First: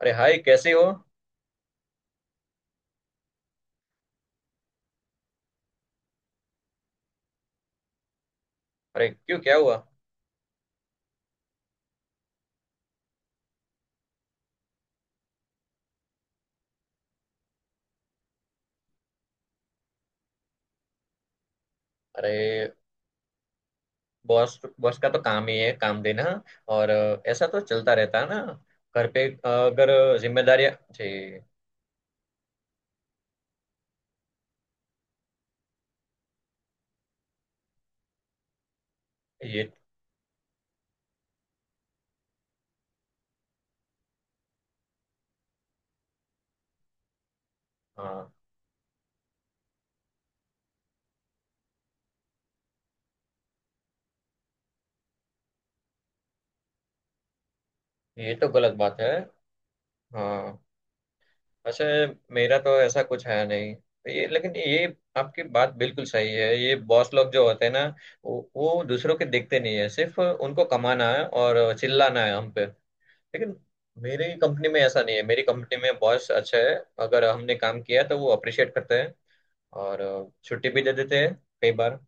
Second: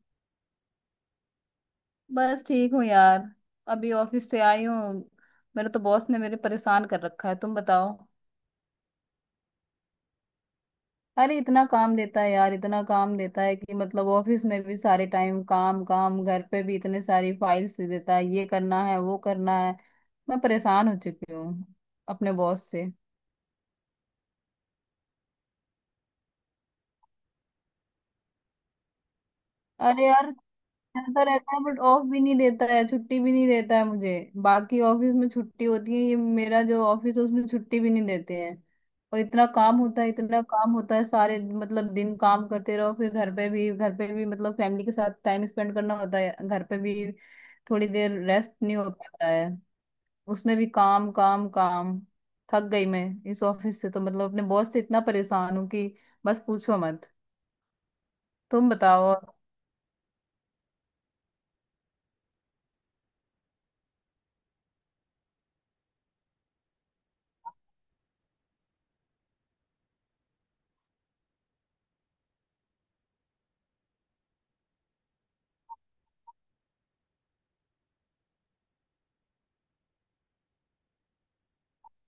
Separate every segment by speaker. Speaker 1: अरे हाय, कैसे हो?
Speaker 2: बस ठीक हूँ यार। अभी ऑफिस से आई हूँ। मेरे तो बॉस ने मेरे परेशान कर रखा है। तुम बताओ।
Speaker 1: अरे क्यों, क्या हुआ?
Speaker 2: अरे इतना काम देता है यार, इतना काम देता है कि मतलब ऑफिस में भी सारे टाइम काम काम, घर पे भी इतने सारी फाइल्स दे देता है, ये करना है वो करना है। मैं परेशान हो चुकी हूँ अपने बॉस
Speaker 1: अरे,
Speaker 2: से।
Speaker 1: बॉस बॉस का तो काम ही है काम देना। और ऐसा तो चलता रहता है ना। घर पे
Speaker 2: अरे
Speaker 1: अगर
Speaker 2: यार,
Speaker 1: जिम्मेदारियां
Speaker 2: चलता
Speaker 1: जी।
Speaker 2: रहता है बट ऑफ भी नहीं देता है, छुट्टी भी नहीं देता है मुझे। बाकी ऑफिस में छुट्टी होती है, ये मेरा जो ऑफिस है उसमें छुट्टी भी नहीं देते हैं। और इतना
Speaker 1: ये।
Speaker 2: काम होता है, इतना काम होता है, सारे मतलब दिन काम करते रहो, फिर घर पे भी, मतलब फैमिली के साथ टाइम स्पेंड करना होता है घर पे भी। थोड़ी देर
Speaker 1: हाँ।
Speaker 2: रेस्ट नहीं हो पाता है, उसमें भी काम काम काम। थक गई मैं। इस ऑफिस से तो मतलब अपने बॉस से इतना परेशान हूँ कि बस पूछो मत।
Speaker 1: ये तो
Speaker 2: तुम
Speaker 1: गलत बात है।
Speaker 2: बताओ।
Speaker 1: हाँ, वैसे मेरा तो ऐसा कुछ है नहीं, तो ये, लेकिन ये, आपकी बात बिल्कुल सही है। ये बॉस लोग जो होते हैं ना, वो दूसरों के देखते नहीं है, सिर्फ उनको कमाना है और चिल्लाना है हम पे। लेकिन मेरी कंपनी में ऐसा नहीं है। मेरी कंपनी में बॉस अच्छा है। अगर हमने काम किया तो वो अप्रिशिएट करते हैं, और छुट्टी भी दे देते हैं कई बार।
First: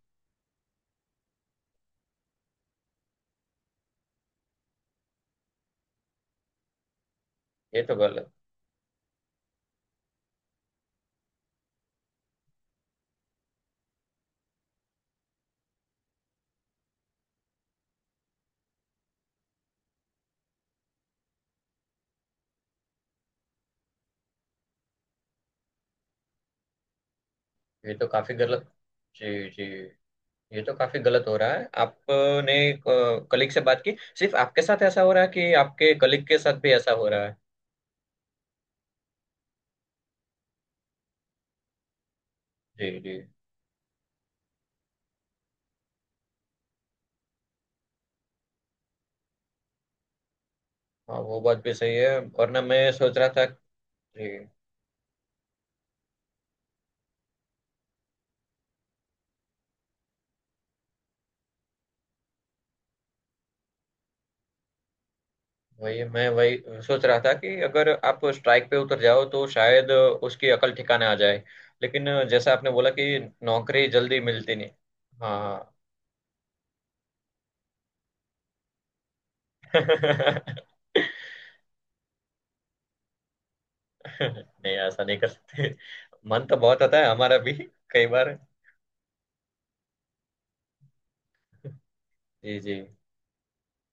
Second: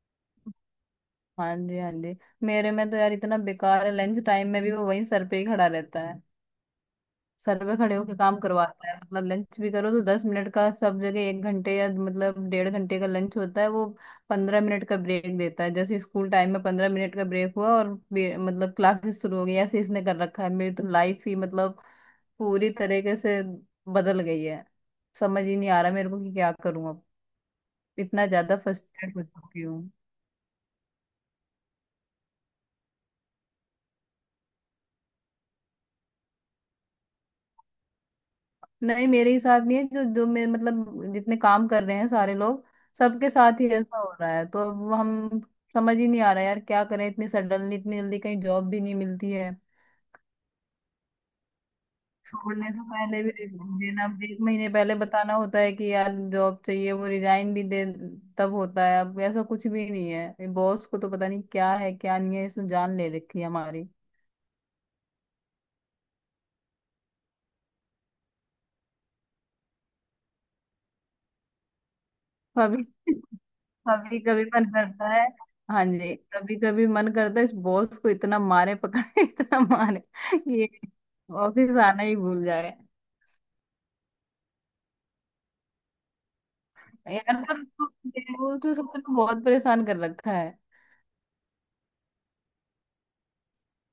Speaker 2: हाँ जी, हाँ जी। मेरे में तो यार इतना बेकार है, लंच टाइम में भी वो वहीं सर पे ही खड़ा रहता है। सर पे
Speaker 1: ये तो
Speaker 2: खड़े होके
Speaker 1: गलत।
Speaker 2: काम करवाता है, मतलब लंच भी करो तो 10 मिनट का। सब जगह 1 घंटे या मतलब डेढ़ घंटे का लंच होता है। वो 15 मिनट का ब्रेक देता है, जैसे स्कूल टाइम में 15 मिनट का ब्रेक हुआ और मतलब क्लासेस शुरू हो गई, ऐसे इसने कर रखा है। मेरी तो लाइफ ही मतलब पूरी तरीके से बदल गई है। समझ ही नहीं आ रहा मेरे को कि क्या करूं अब।
Speaker 1: ये तो
Speaker 2: इतना
Speaker 1: काफी
Speaker 2: ज्यादा
Speaker 1: गलत।
Speaker 2: फ्रस्ट्रेट हो
Speaker 1: जी जी।
Speaker 2: चुकी।
Speaker 1: ये तो काफी गलत हो रहा है। आपने कलीग से बात की? सिर्फ आपके साथ ऐसा हो रहा है, कि आपके कलीग के साथ भी ऐसा हो रहा है?
Speaker 2: नहीं, मेरे ही साथ नहीं है, जो जो मेरे मतलब जितने काम कर रहे हैं सारे लोग,
Speaker 1: जी जी।
Speaker 2: सबके साथ ही ऐसा हो रहा है। तो अब हम, समझ ही नहीं आ रहा यार क्या करें, इतनी सडनली इतनी जल्दी कहीं जॉब भी नहीं मिलती है।
Speaker 1: हाँ, वो बात भी सही है, वरना
Speaker 2: छोड़ने से
Speaker 1: मैं सोच
Speaker 2: पहले
Speaker 1: रहा
Speaker 2: भी
Speaker 1: था।
Speaker 2: देना
Speaker 1: जी।
Speaker 2: 1 महीने पहले, बताना होता है कि यार जॉब चाहिए, वो रिजाइन भी दे तब होता है। अब ऐसा कुछ भी नहीं है, बॉस को तो पता नहीं क्या है क्या नहीं है, इसने जान ले रखी है हमारी।
Speaker 1: वही मैं वही सोच रहा था कि अगर आप स्ट्राइक पे उतर जाओ तो शायद उसकी अकल ठिकाने आ जाए। लेकिन जैसा आपने
Speaker 2: अभी
Speaker 1: बोला कि नौकरी
Speaker 2: कभी
Speaker 1: जल्दी
Speaker 2: कभी
Speaker 1: मिलती
Speaker 2: मन
Speaker 1: नहीं।
Speaker 2: करता है।
Speaker 1: हाँ।
Speaker 2: हाँ जी, कभी कभी मन करता है इस बॉस को इतना मारे, पकड़े इतना मारे कि ये
Speaker 1: नहीं,
Speaker 2: ऑफिस आना ही भूल जाए।
Speaker 1: ऐसा नहीं कर सकते। मन तो बहुत होता है
Speaker 2: यार
Speaker 1: हमारा भी,
Speaker 2: पर उसको,
Speaker 1: कई बार।
Speaker 2: वो तो सच में बहुत परेशान कर रखा है।
Speaker 1: जी जी।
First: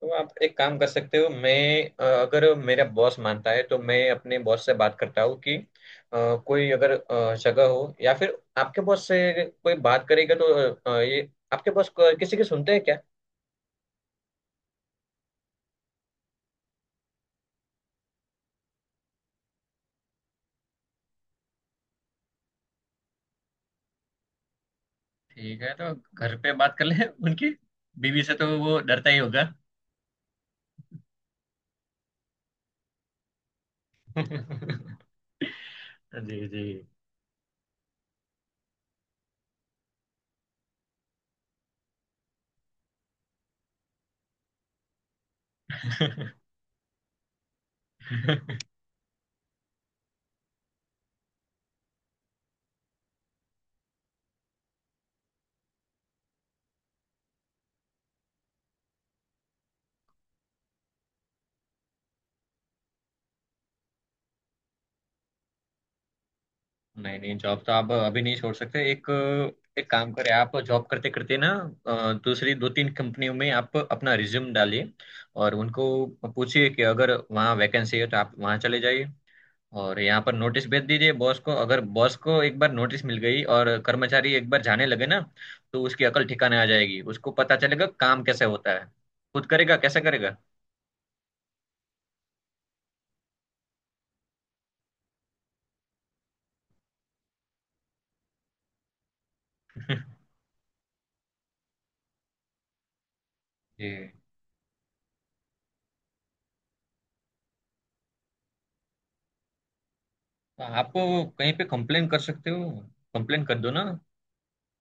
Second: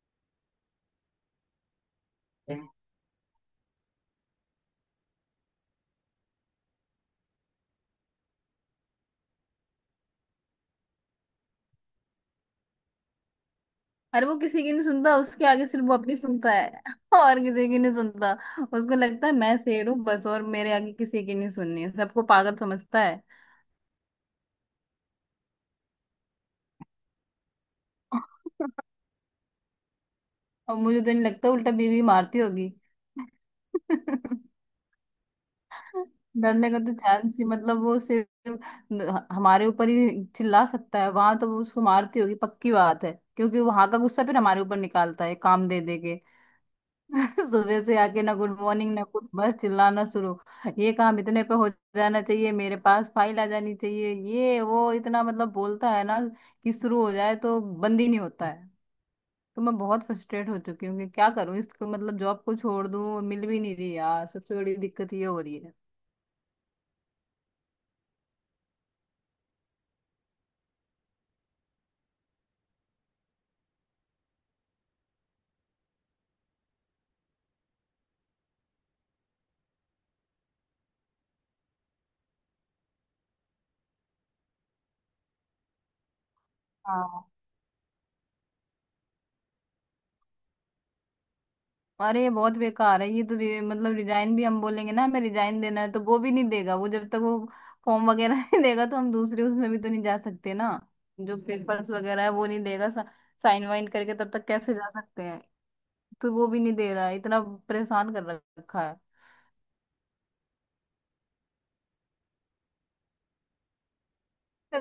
Speaker 1: तो आप एक काम कर सकते हो। मैं, अगर मेरा बॉस मानता है तो मैं अपने बॉस से बात करता हूँ कि कोई अगर जगह हो, या फिर आपके बॉस से कोई बात करेगा तो ये आपके किसी की सुनते हैं क्या?
Speaker 2: अरे वो किसी की नहीं सुनता, उसके आगे सिर्फ वो अपनी सुनता है और किसी की नहीं सुनता। उसको लगता है मैं शेर हूँ बस, और मेरे आगे किसी की नहीं सुननी है, सबको पागल समझता है।
Speaker 1: ठीक है, तो घर पे बात कर ले उनकी बीवी से, तो वो डरता ही होगा।
Speaker 2: और मुझे तो नहीं लगता, उल्टा बीवी मारती होगी।
Speaker 1: जी जी।
Speaker 2: डरने का तो चांस ही, मतलब वो सिर्फ हमारे ऊपर ही चिल्ला सकता है, वहां तो वो उसको मारती होगी पक्की बात है, क्योंकि वहां का गुस्सा फिर हमारे ऊपर निकालता है काम दे दे के। सुबह से आके ना गुड मॉर्निंग ना कुछ, बस चिल्लाना शुरू। ये काम इतने पे हो जाना चाहिए, मेरे पास फाइल आ जानी चाहिए, ये वो, इतना मतलब बोलता है ना कि शुरू हो जाए तो बंद ही नहीं होता है। तो मैं बहुत फ्रस्ट्रेट हो चुकी हूँ कि क्या करूँ। इसको मतलब जॉब को छोड़ दूँ, मिल भी नहीं रही यार, सबसे बड़ी दिक्कत ये हो रही
Speaker 1: नहीं नहीं, जॉब तो आप अभी नहीं छोड़ सकते। एक एक काम करें, आप जॉब करते करते ना दूसरी दो तीन कंपनियों में आप अपना रिज्यूम डालिए, और उनको पूछिए कि अगर वहाँ वैकेंसी है तो आप वहाँ चले जाइए। और यहाँ पर नोटिस भेज दीजिए बॉस को। अगर बॉस को एक बार नोटिस मिल गई और कर्मचारी एक बार जाने लगे ना, तो उसकी अकल ठिकाने आ जाएगी। उसको
Speaker 2: है।
Speaker 1: पता चलेगा काम कैसे होता है, खुद करेगा, कैसे करेगा।
Speaker 2: अरे बहुत बेकार है ये तो, मतलब रिजाइन भी हम बोलेंगे ना, हमें रिजाइन देना है तो वो भी नहीं देगा। वो जब तक वो फॉर्म वगैरह नहीं देगा तो हम दूसरे उसमें भी तो नहीं जा सकते ना। जो पेपर्स वगैरह है वो नहीं देगा, साइन वाइन
Speaker 1: जी।
Speaker 2: करके तब तक कैसे जा सकते हैं। तो वो भी नहीं दे रहा है, इतना परेशान कर रखा है।
Speaker 1: तो आप कहीं पे कंप्लेन कर सकते हो, कंप्लेन कर दो ना।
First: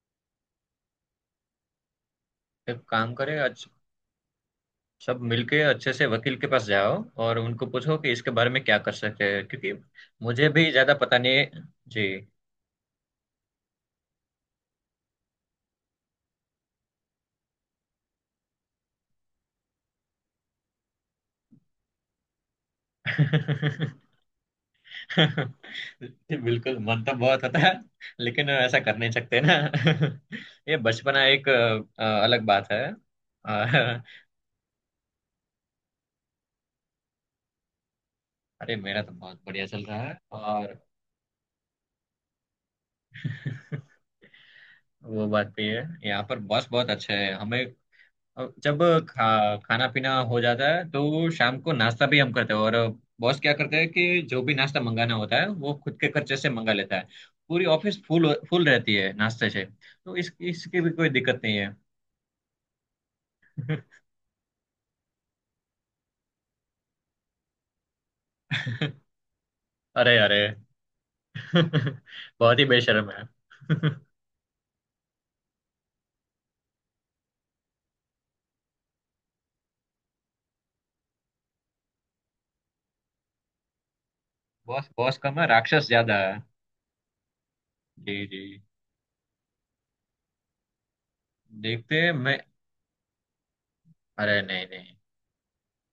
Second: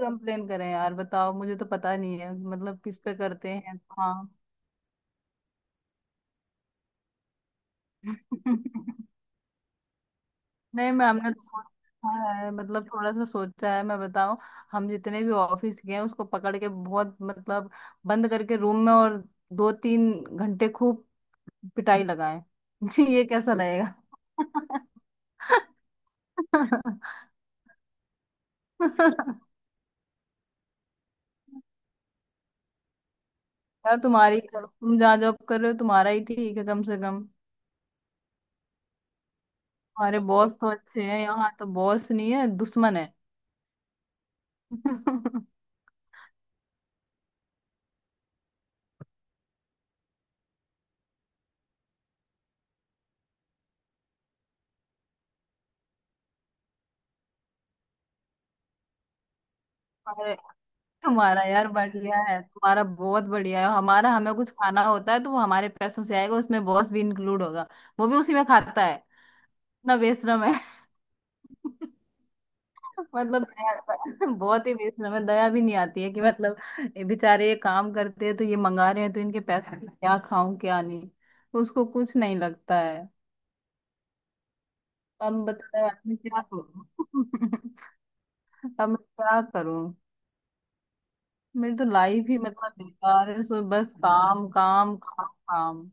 Speaker 2: कंप्लेन करें यार, बताओ, मुझे तो पता नहीं है मतलब
Speaker 1: एक
Speaker 2: किस
Speaker 1: काम
Speaker 2: पे
Speaker 1: करें,
Speaker 2: करते
Speaker 1: अच्छा,
Speaker 2: हैं। हाँ।
Speaker 1: सब मिलके अच्छे से वकील के पास जाओ, और उनको पूछो कि इसके बारे में क्या कर सकते हैं, क्योंकि मुझे भी
Speaker 2: नहीं
Speaker 1: ज्यादा
Speaker 2: मैम
Speaker 1: पता
Speaker 2: ने
Speaker 1: नहीं
Speaker 2: तो
Speaker 1: है। जी।
Speaker 2: सोचा है, मतलब थोड़ा सा सोचा है, मैं बताऊं। हम जितने भी ऑफिस गए हैं उसको पकड़ के, बहुत मतलब बंद करके रूम में, और 2 3 घंटे खूब पिटाई लगाए। जी ये कैसा रहेगा?
Speaker 1: बिल्कुल, मन तो बहुत होता है, लेकिन ऐसा कर नहीं सकते ना। ये बचपना एक अलग बात है।
Speaker 2: यार
Speaker 1: अ,
Speaker 2: तुम्हारी करो, तुम जहाँ जॉब कर रहे हो तुम्हारा ही ठीक है कम से कम।
Speaker 1: अरे, मेरा तो बहुत बढ़िया चल रहा है।
Speaker 2: हमारे बॉस तो
Speaker 1: और
Speaker 2: अच्छे हैं, यहाँ तो बॉस नहीं है दुश्मन है।
Speaker 1: वो बात भी है, यहाँ पर बॉस बहुत अच्छे हैं हमें। अब जब खाना पीना हो जाता है तो शाम को नाश्ता भी हम करते हैं, और बॉस क्या करते हैं कि जो भी नाश्ता मंगाना होता है वो खुद के खर्चे से मंगा लेता है। पूरी ऑफिस फुल फुल रहती है नाश्ते से। तो इस
Speaker 2: हमारे,
Speaker 1: इसकी भी कोई दिक्कत
Speaker 2: तुम्हारा
Speaker 1: नहीं
Speaker 2: यार
Speaker 1: है।
Speaker 2: बढ़िया है, तुम्हारा बहुत बढ़िया है। हमारा, हमें कुछ खाना होता है तो वो हमारे पैसों से आएगा, उसमें बॉस भी इंक्लूड होगा। वो भी उसी में खाता है। इतना
Speaker 1: अरे अरे।
Speaker 2: बेशरम है।
Speaker 1: बहुत ही बेशर्म है।
Speaker 2: मतलब बहुत ही बेशरम है, दया भी नहीं आती है कि मतलब ये बेचारे ये काम करते हैं, तो ये मंगा रहे हैं तो इनके पैसों से क्या खाऊं क्या नहीं, उसको कुछ नहीं लगता है।
Speaker 1: बॉस बॉस कम
Speaker 2: अब
Speaker 1: है,
Speaker 2: बताओ
Speaker 1: राक्षस
Speaker 2: यार,
Speaker 1: ज्यादा
Speaker 2: मैं
Speaker 1: है।
Speaker 2: क्या करूं?
Speaker 1: जी जी।
Speaker 2: अब मैं क्या करूं। मेरी तो
Speaker 1: देखते हैं।
Speaker 2: लाइफ ही
Speaker 1: मैं,
Speaker 2: मतलब बेकार है, सो बस
Speaker 1: अरे
Speaker 2: काम
Speaker 1: नहीं नहीं,
Speaker 2: काम काम काम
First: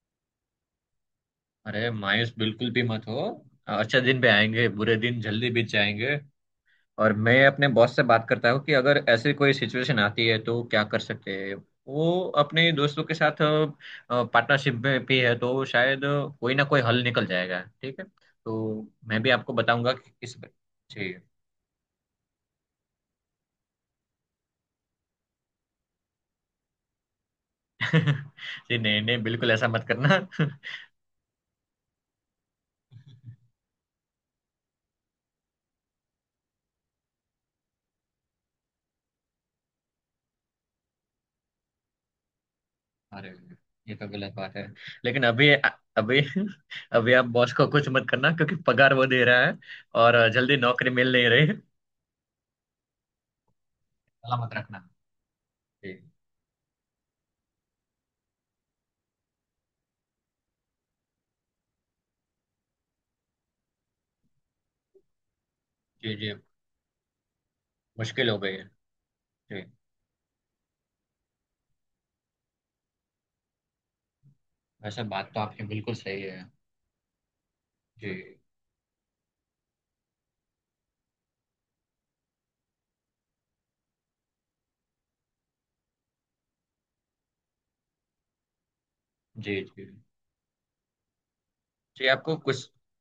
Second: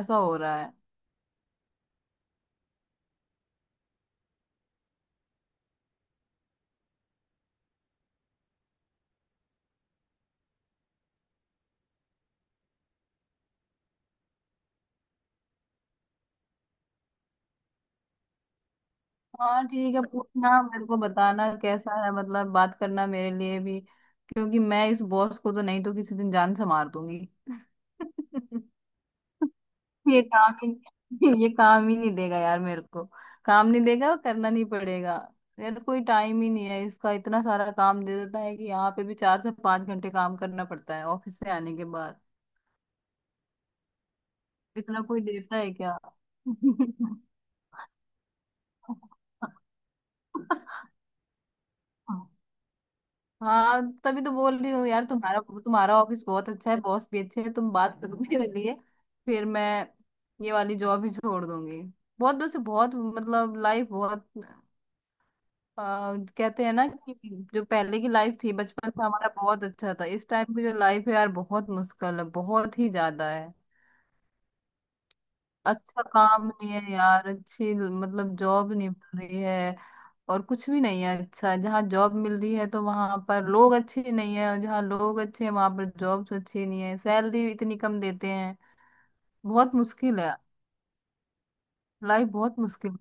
Speaker 2: ऐसा हो रहा है।
Speaker 1: अरे मायूस बिल्कुल भी मत हो। अच्छा दिन पे आएंगे, बुरे दिन जल्दी बीत जाएंगे। और मैं अपने बॉस से बात करता हूँ कि अगर ऐसी कोई सिचुएशन आती है तो क्या कर सकते हैं। वो अपने दोस्तों के साथ पार्टनरशिप में भी है, तो शायद कोई ना कोई हल निकल जाएगा। ठीक है, तो मैं भी आपको
Speaker 2: हाँ
Speaker 1: बताऊंगा
Speaker 2: ठीक है,
Speaker 1: कि किस।
Speaker 2: पूछना, मेरे को
Speaker 1: जी।
Speaker 2: बताना कैसा है, मतलब बात करना मेरे लिए भी, क्योंकि मैं इस बॉस को तो नहीं तो किसी दिन जान से मार दूंगी।
Speaker 1: जी, नहीं नहीं, बिल्कुल ऐसा मत करना।
Speaker 2: ये काम ही नहीं देगा यार मेरे को, काम नहीं देगा और करना नहीं पड़ेगा। यार कोई टाइम ही नहीं है, इसका इतना सारा काम दे देता है कि यहाँ पे भी 4 से 5 घंटे काम करना पड़ता है ऑफिस से आने के बाद।
Speaker 1: अरे, ये तो गलत बात है।
Speaker 2: इतना कोई
Speaker 1: लेकिन अभी,
Speaker 2: देता है क्या?
Speaker 1: अभी अभी आप बॉस को कुछ मत करना, क्योंकि पगार वो दे रहा है, और जल्दी नौकरी मिल नहीं रही।
Speaker 2: हाँ तभी तो
Speaker 1: सलामत
Speaker 2: बोल रही
Speaker 1: रखना।
Speaker 2: हूँ यार, तुम्हारा
Speaker 1: जी
Speaker 2: तुम्हारा ऑफिस बहुत अच्छा है, बॉस भी अच्छे हैं, तुम बात करो मेरे लिए, फिर मैं ये वाली जॉब ही छोड़ दूंगी। बहुत वैसे बहुत मतलब लाइफ बहुत,
Speaker 1: जी। जी,
Speaker 2: कहते हैं ना कि जो पहले की
Speaker 1: मुश्किल हो
Speaker 2: लाइफ
Speaker 1: गई
Speaker 2: थी
Speaker 1: है।
Speaker 2: बचपन में हमारा बहुत
Speaker 1: जी।
Speaker 2: अच्छा था, इस टाइम की जो लाइफ है यार बहुत मुश्किल है, बहुत ही ज्यादा है।
Speaker 1: वैसे बात तो आपकी बिल्कुल
Speaker 2: अच्छा
Speaker 1: सही है।
Speaker 2: काम नहीं है यार, अच्छी
Speaker 1: जी
Speaker 2: मतलब जॉब नहीं मिल रही है और कुछ भी नहीं है अच्छा। जहाँ जॉब मिल रही है तो वहां पर लोग अच्छे नहीं है, और जहाँ लोग अच्छे हैं वहां पर जॉब्स अच्छी नहीं है, सैलरी इतनी कम देते हैं।
Speaker 1: जी।
Speaker 2: बहुत
Speaker 1: जी
Speaker 2: मुश्किल है,
Speaker 1: जी।
Speaker 2: लाइफ
Speaker 1: आपको
Speaker 2: बहुत
Speaker 1: कुछ,
Speaker 2: मुश्किल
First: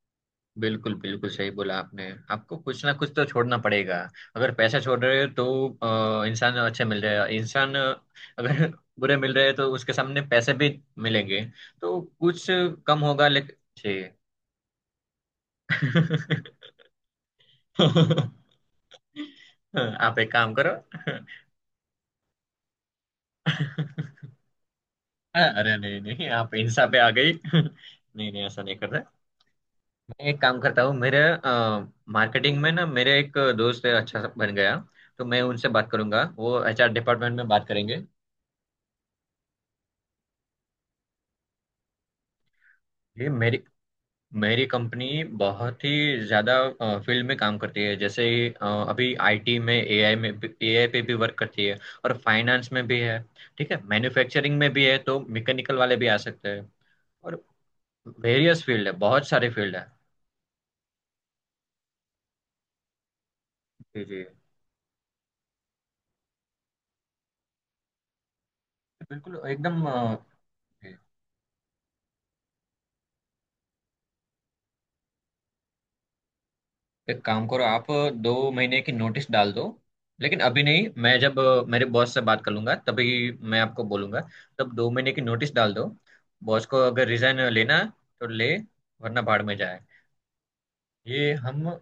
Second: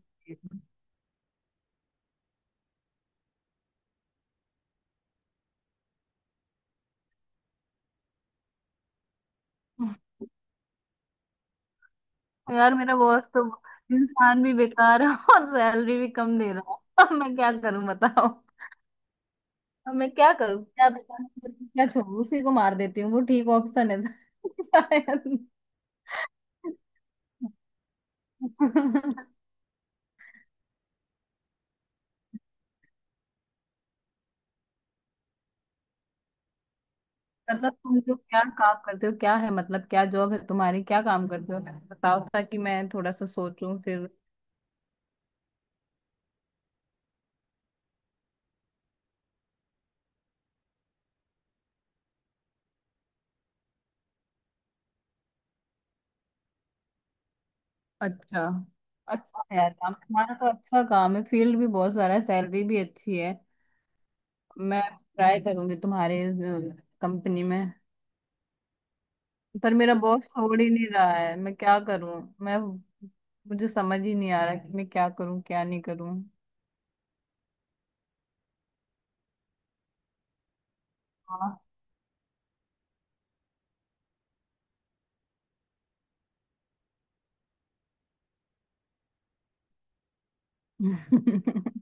Speaker 1: बिल्कुल बिल्कुल सही बोला आपने, आपको कुछ ना कुछ तो छोड़ना पड़ेगा। अगर पैसा छोड़ रहे हो तो इंसान अच्छे मिल रहे हैं। इंसान, अगर बुरे मिल रहे हैं तो उसके सामने पैसे भी मिलेंगे। तो कुछ
Speaker 2: है। यार मेरा
Speaker 1: कम
Speaker 2: बॉस
Speaker 1: होगा,
Speaker 2: तो
Speaker 1: लेकिन जी।
Speaker 2: इंसान भी बेकार है और सैलरी भी कम दे रहा है, अब मैं क्या करूं बताओ। अब मैं
Speaker 1: आप एक
Speaker 2: क्या
Speaker 1: काम
Speaker 2: करूं,
Speaker 1: करो।
Speaker 2: क्या बेकार करूं, क्या छोड़ू, उसी को मार देती हूँ वो ठीक ऑप्शन है शायद।
Speaker 1: अरे नहीं नहीं, आप इंसान पे आ गई। नहीं नहीं, ऐसा नहीं करते। एक काम करता हूँ। मेरे मार्केटिंग में ना मेरे एक दोस्त है, अच्छा सा बन गया, तो मैं उनसे बात करूंगा, वो एचआर डिपार्टमेंट में बात
Speaker 2: मतलब तुम
Speaker 1: करेंगे।
Speaker 2: लोग क्या काम करते हो, क्या है मतलब क्या जॉब है तुम्हारी, क्या काम करते हो बताओ, ताकि मैं थोड़ा सा
Speaker 1: ये मेरी
Speaker 2: सोचूं फिर।
Speaker 1: मेरी कंपनी बहुत ही ज्यादा फील्ड में काम करती है, जैसे ही, अभी आईटी में, एआई में, एआई पे भी वर्क करती है। और फाइनेंस में भी है, ठीक है, मैन्युफैक्चरिंग में भी है, तो मैकेनिकल वाले भी आ सकते हैं, और
Speaker 2: अच्छा,
Speaker 1: वेरियस फील्ड है, बहुत
Speaker 2: अच्छा
Speaker 1: सारे
Speaker 2: है यार
Speaker 1: फील्ड है।
Speaker 2: काम, तुम्हारा तो अच्छा काम है, फील्ड भी बहुत सारा है, सैलरी भी अच्छी है।
Speaker 1: जी जी।
Speaker 2: मैं ट्राई करूंगी तुम्हारे कंपनी में,
Speaker 1: बिल्कुल
Speaker 2: पर
Speaker 1: एकदम। अ,
Speaker 2: मेरा बॉस छोड़ ही नहीं रहा है, मैं क्या करूं? मैं, मुझे समझ ही नहीं आ रहा कि मैं क्या करूं क्या नहीं करूं।
Speaker 1: एक काम करो आप, दो महीने की नोटिस डाल दो, लेकिन अभी नहीं, मैं जब
Speaker 2: हाँ।
Speaker 1: मेरे बॉस से बात कर लूंगा तभी मैं आपको बोलूंगा। तब दो महीने की नोटिस डाल दो। बॉस को अगर रिजाइन लेना है, तो ले, वरना भाड़ में जाए। ये हम,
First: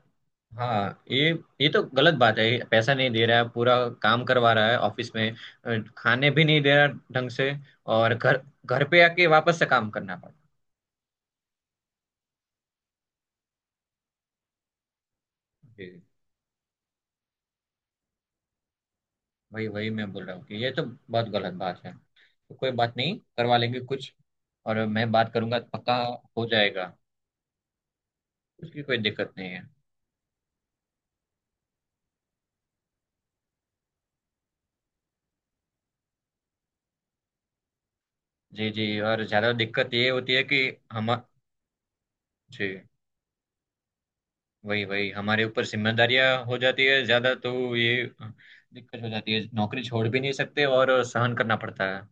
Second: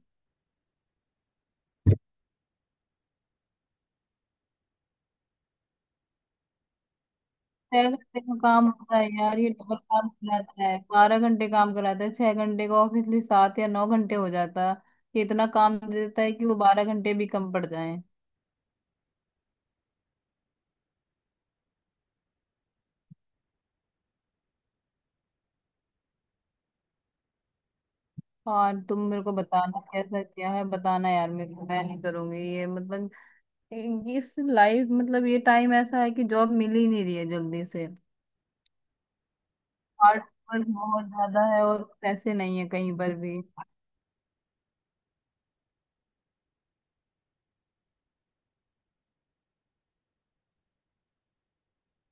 Speaker 1: हाँ ये तो गलत बात है। पैसा नहीं दे रहा है पूरा, काम करवा रहा है ऑफिस में, खाने भी नहीं दे रहा ढंग से,
Speaker 2: छह
Speaker 1: और
Speaker 2: घंटे का
Speaker 1: घर
Speaker 2: काम
Speaker 1: घर
Speaker 2: होता
Speaker 1: पे
Speaker 2: है
Speaker 1: आके
Speaker 2: यार, ये
Speaker 1: वापस से
Speaker 2: डबल
Speaker 1: काम
Speaker 2: काम
Speaker 1: करना पड़ा।
Speaker 2: कराता है, 12 घंटे काम कराता है। 6 घंटे का ऑफिसली 7 या 9 घंटे हो जाता है। ये इतना काम
Speaker 1: जी।
Speaker 2: दे देता है कि वो 12 घंटे भी कम पड़ जाए।
Speaker 1: वही वही मैं बोल रहा हूँ कि ये तो बहुत गलत बात है। तो कोई बात नहीं, करवा लेंगे कुछ, और मैं बात करूंगा तो पक्का हो जाएगा।
Speaker 2: और
Speaker 1: उसकी कोई
Speaker 2: तुम मेरे
Speaker 1: दिक्कत
Speaker 2: को
Speaker 1: नहीं है।
Speaker 2: बताना कैसा क्या है, बताना यार मेरे को, मैं नहीं करूंगी ये मतलब इस लाइफ, मतलब ये टाइम ऐसा है कि जॉब मिल ही नहीं रही है जल्दी से।
Speaker 1: जी जी। और ज़्यादा दिक्कत ये
Speaker 2: हार्ड
Speaker 1: होती है कि
Speaker 2: वर्क बहुत
Speaker 1: हम,
Speaker 2: ज्यादा है, और पैसे नहीं है
Speaker 1: जी,
Speaker 2: कहीं पर भी।
Speaker 1: वही वही हमारे ऊपर जिम्मेदारियां हो जाती है ज़्यादा, तो ये दिक्कत हो जाती है, नौकरी छोड़ भी नहीं सकते, और सहन करना पड़ता है।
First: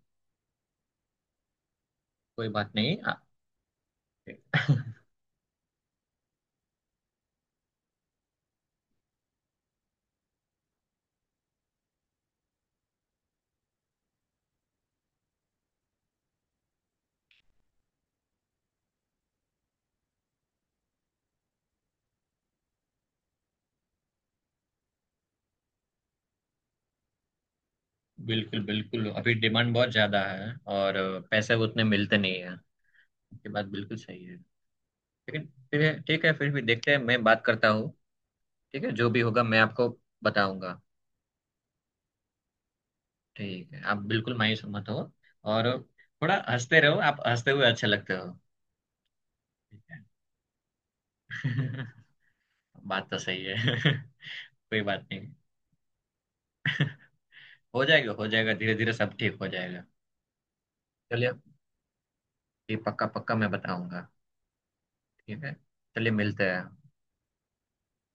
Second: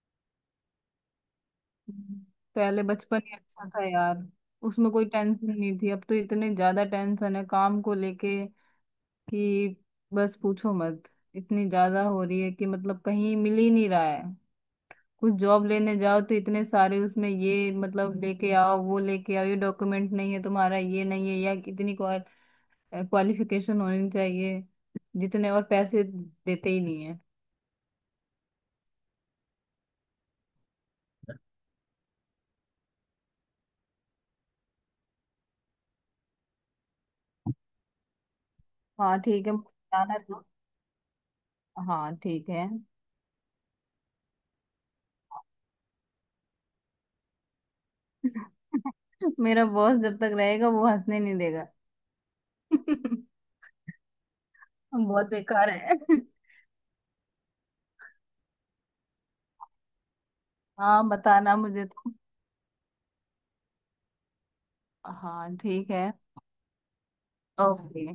Speaker 1: कोई बात
Speaker 2: पहले
Speaker 1: नहीं
Speaker 2: बचपन ही अच्छा था यार, उसमें कोई टेंशन नहीं थी। अब तो इतने ज्यादा टेंशन है काम को लेके कि बस पूछो मत। इतनी ज्यादा हो रही है कि मतलब कहीं मिल ही नहीं रहा है। कुछ जॉब लेने जाओ तो इतने सारे उसमें ये मतलब लेके आओ वो लेके आओ, ये डॉक्यूमेंट नहीं है तुम्हारा ये नहीं है, या कितनी क्वालिफिकेशन होनी चाहिए, जितने और पैसे देते ही नहीं है।
Speaker 1: बिल्कुल बिल्कुल, अभी डिमांड बहुत ज़्यादा है, और पैसे उतने मिलते नहीं है। ये बात बिल्कुल सही है। लेकिन फिर ठीक है, फिर भी देखते हैं, मैं बात करता हूँ। ठीक है, जो
Speaker 2: हाँ
Speaker 1: भी होगा
Speaker 2: ठीक है,
Speaker 1: मैं
Speaker 2: मुझे
Speaker 1: आपको
Speaker 2: जाना है तो।
Speaker 1: बताऊंगा।
Speaker 2: हाँ ठीक है।
Speaker 1: ठीक है, आप बिल्कुल मायूस मत हो, और थोड़ा हंसते रहो, आप हंसते हुए अच्छे लगते हो।
Speaker 2: मेरा
Speaker 1: ठीक
Speaker 2: बॉस
Speaker 1: है।
Speaker 2: जब तक रहेगा वो हंसने नहीं देगा।
Speaker 1: बात तो सही है। कोई बात
Speaker 2: बहुत
Speaker 1: नहीं,
Speaker 2: बेकार है।
Speaker 1: हो जाएगा हो जाएगा, धीरे धीरे सब ठीक हो जाएगा।
Speaker 2: हाँ
Speaker 1: चलिए,
Speaker 2: बताना मुझे तो।
Speaker 1: ये पक्का पक्का मैं बताऊंगा। ठीक है,
Speaker 2: हाँ ठीक है।
Speaker 1: चलिए, मिलते हैं।
Speaker 2: ओके।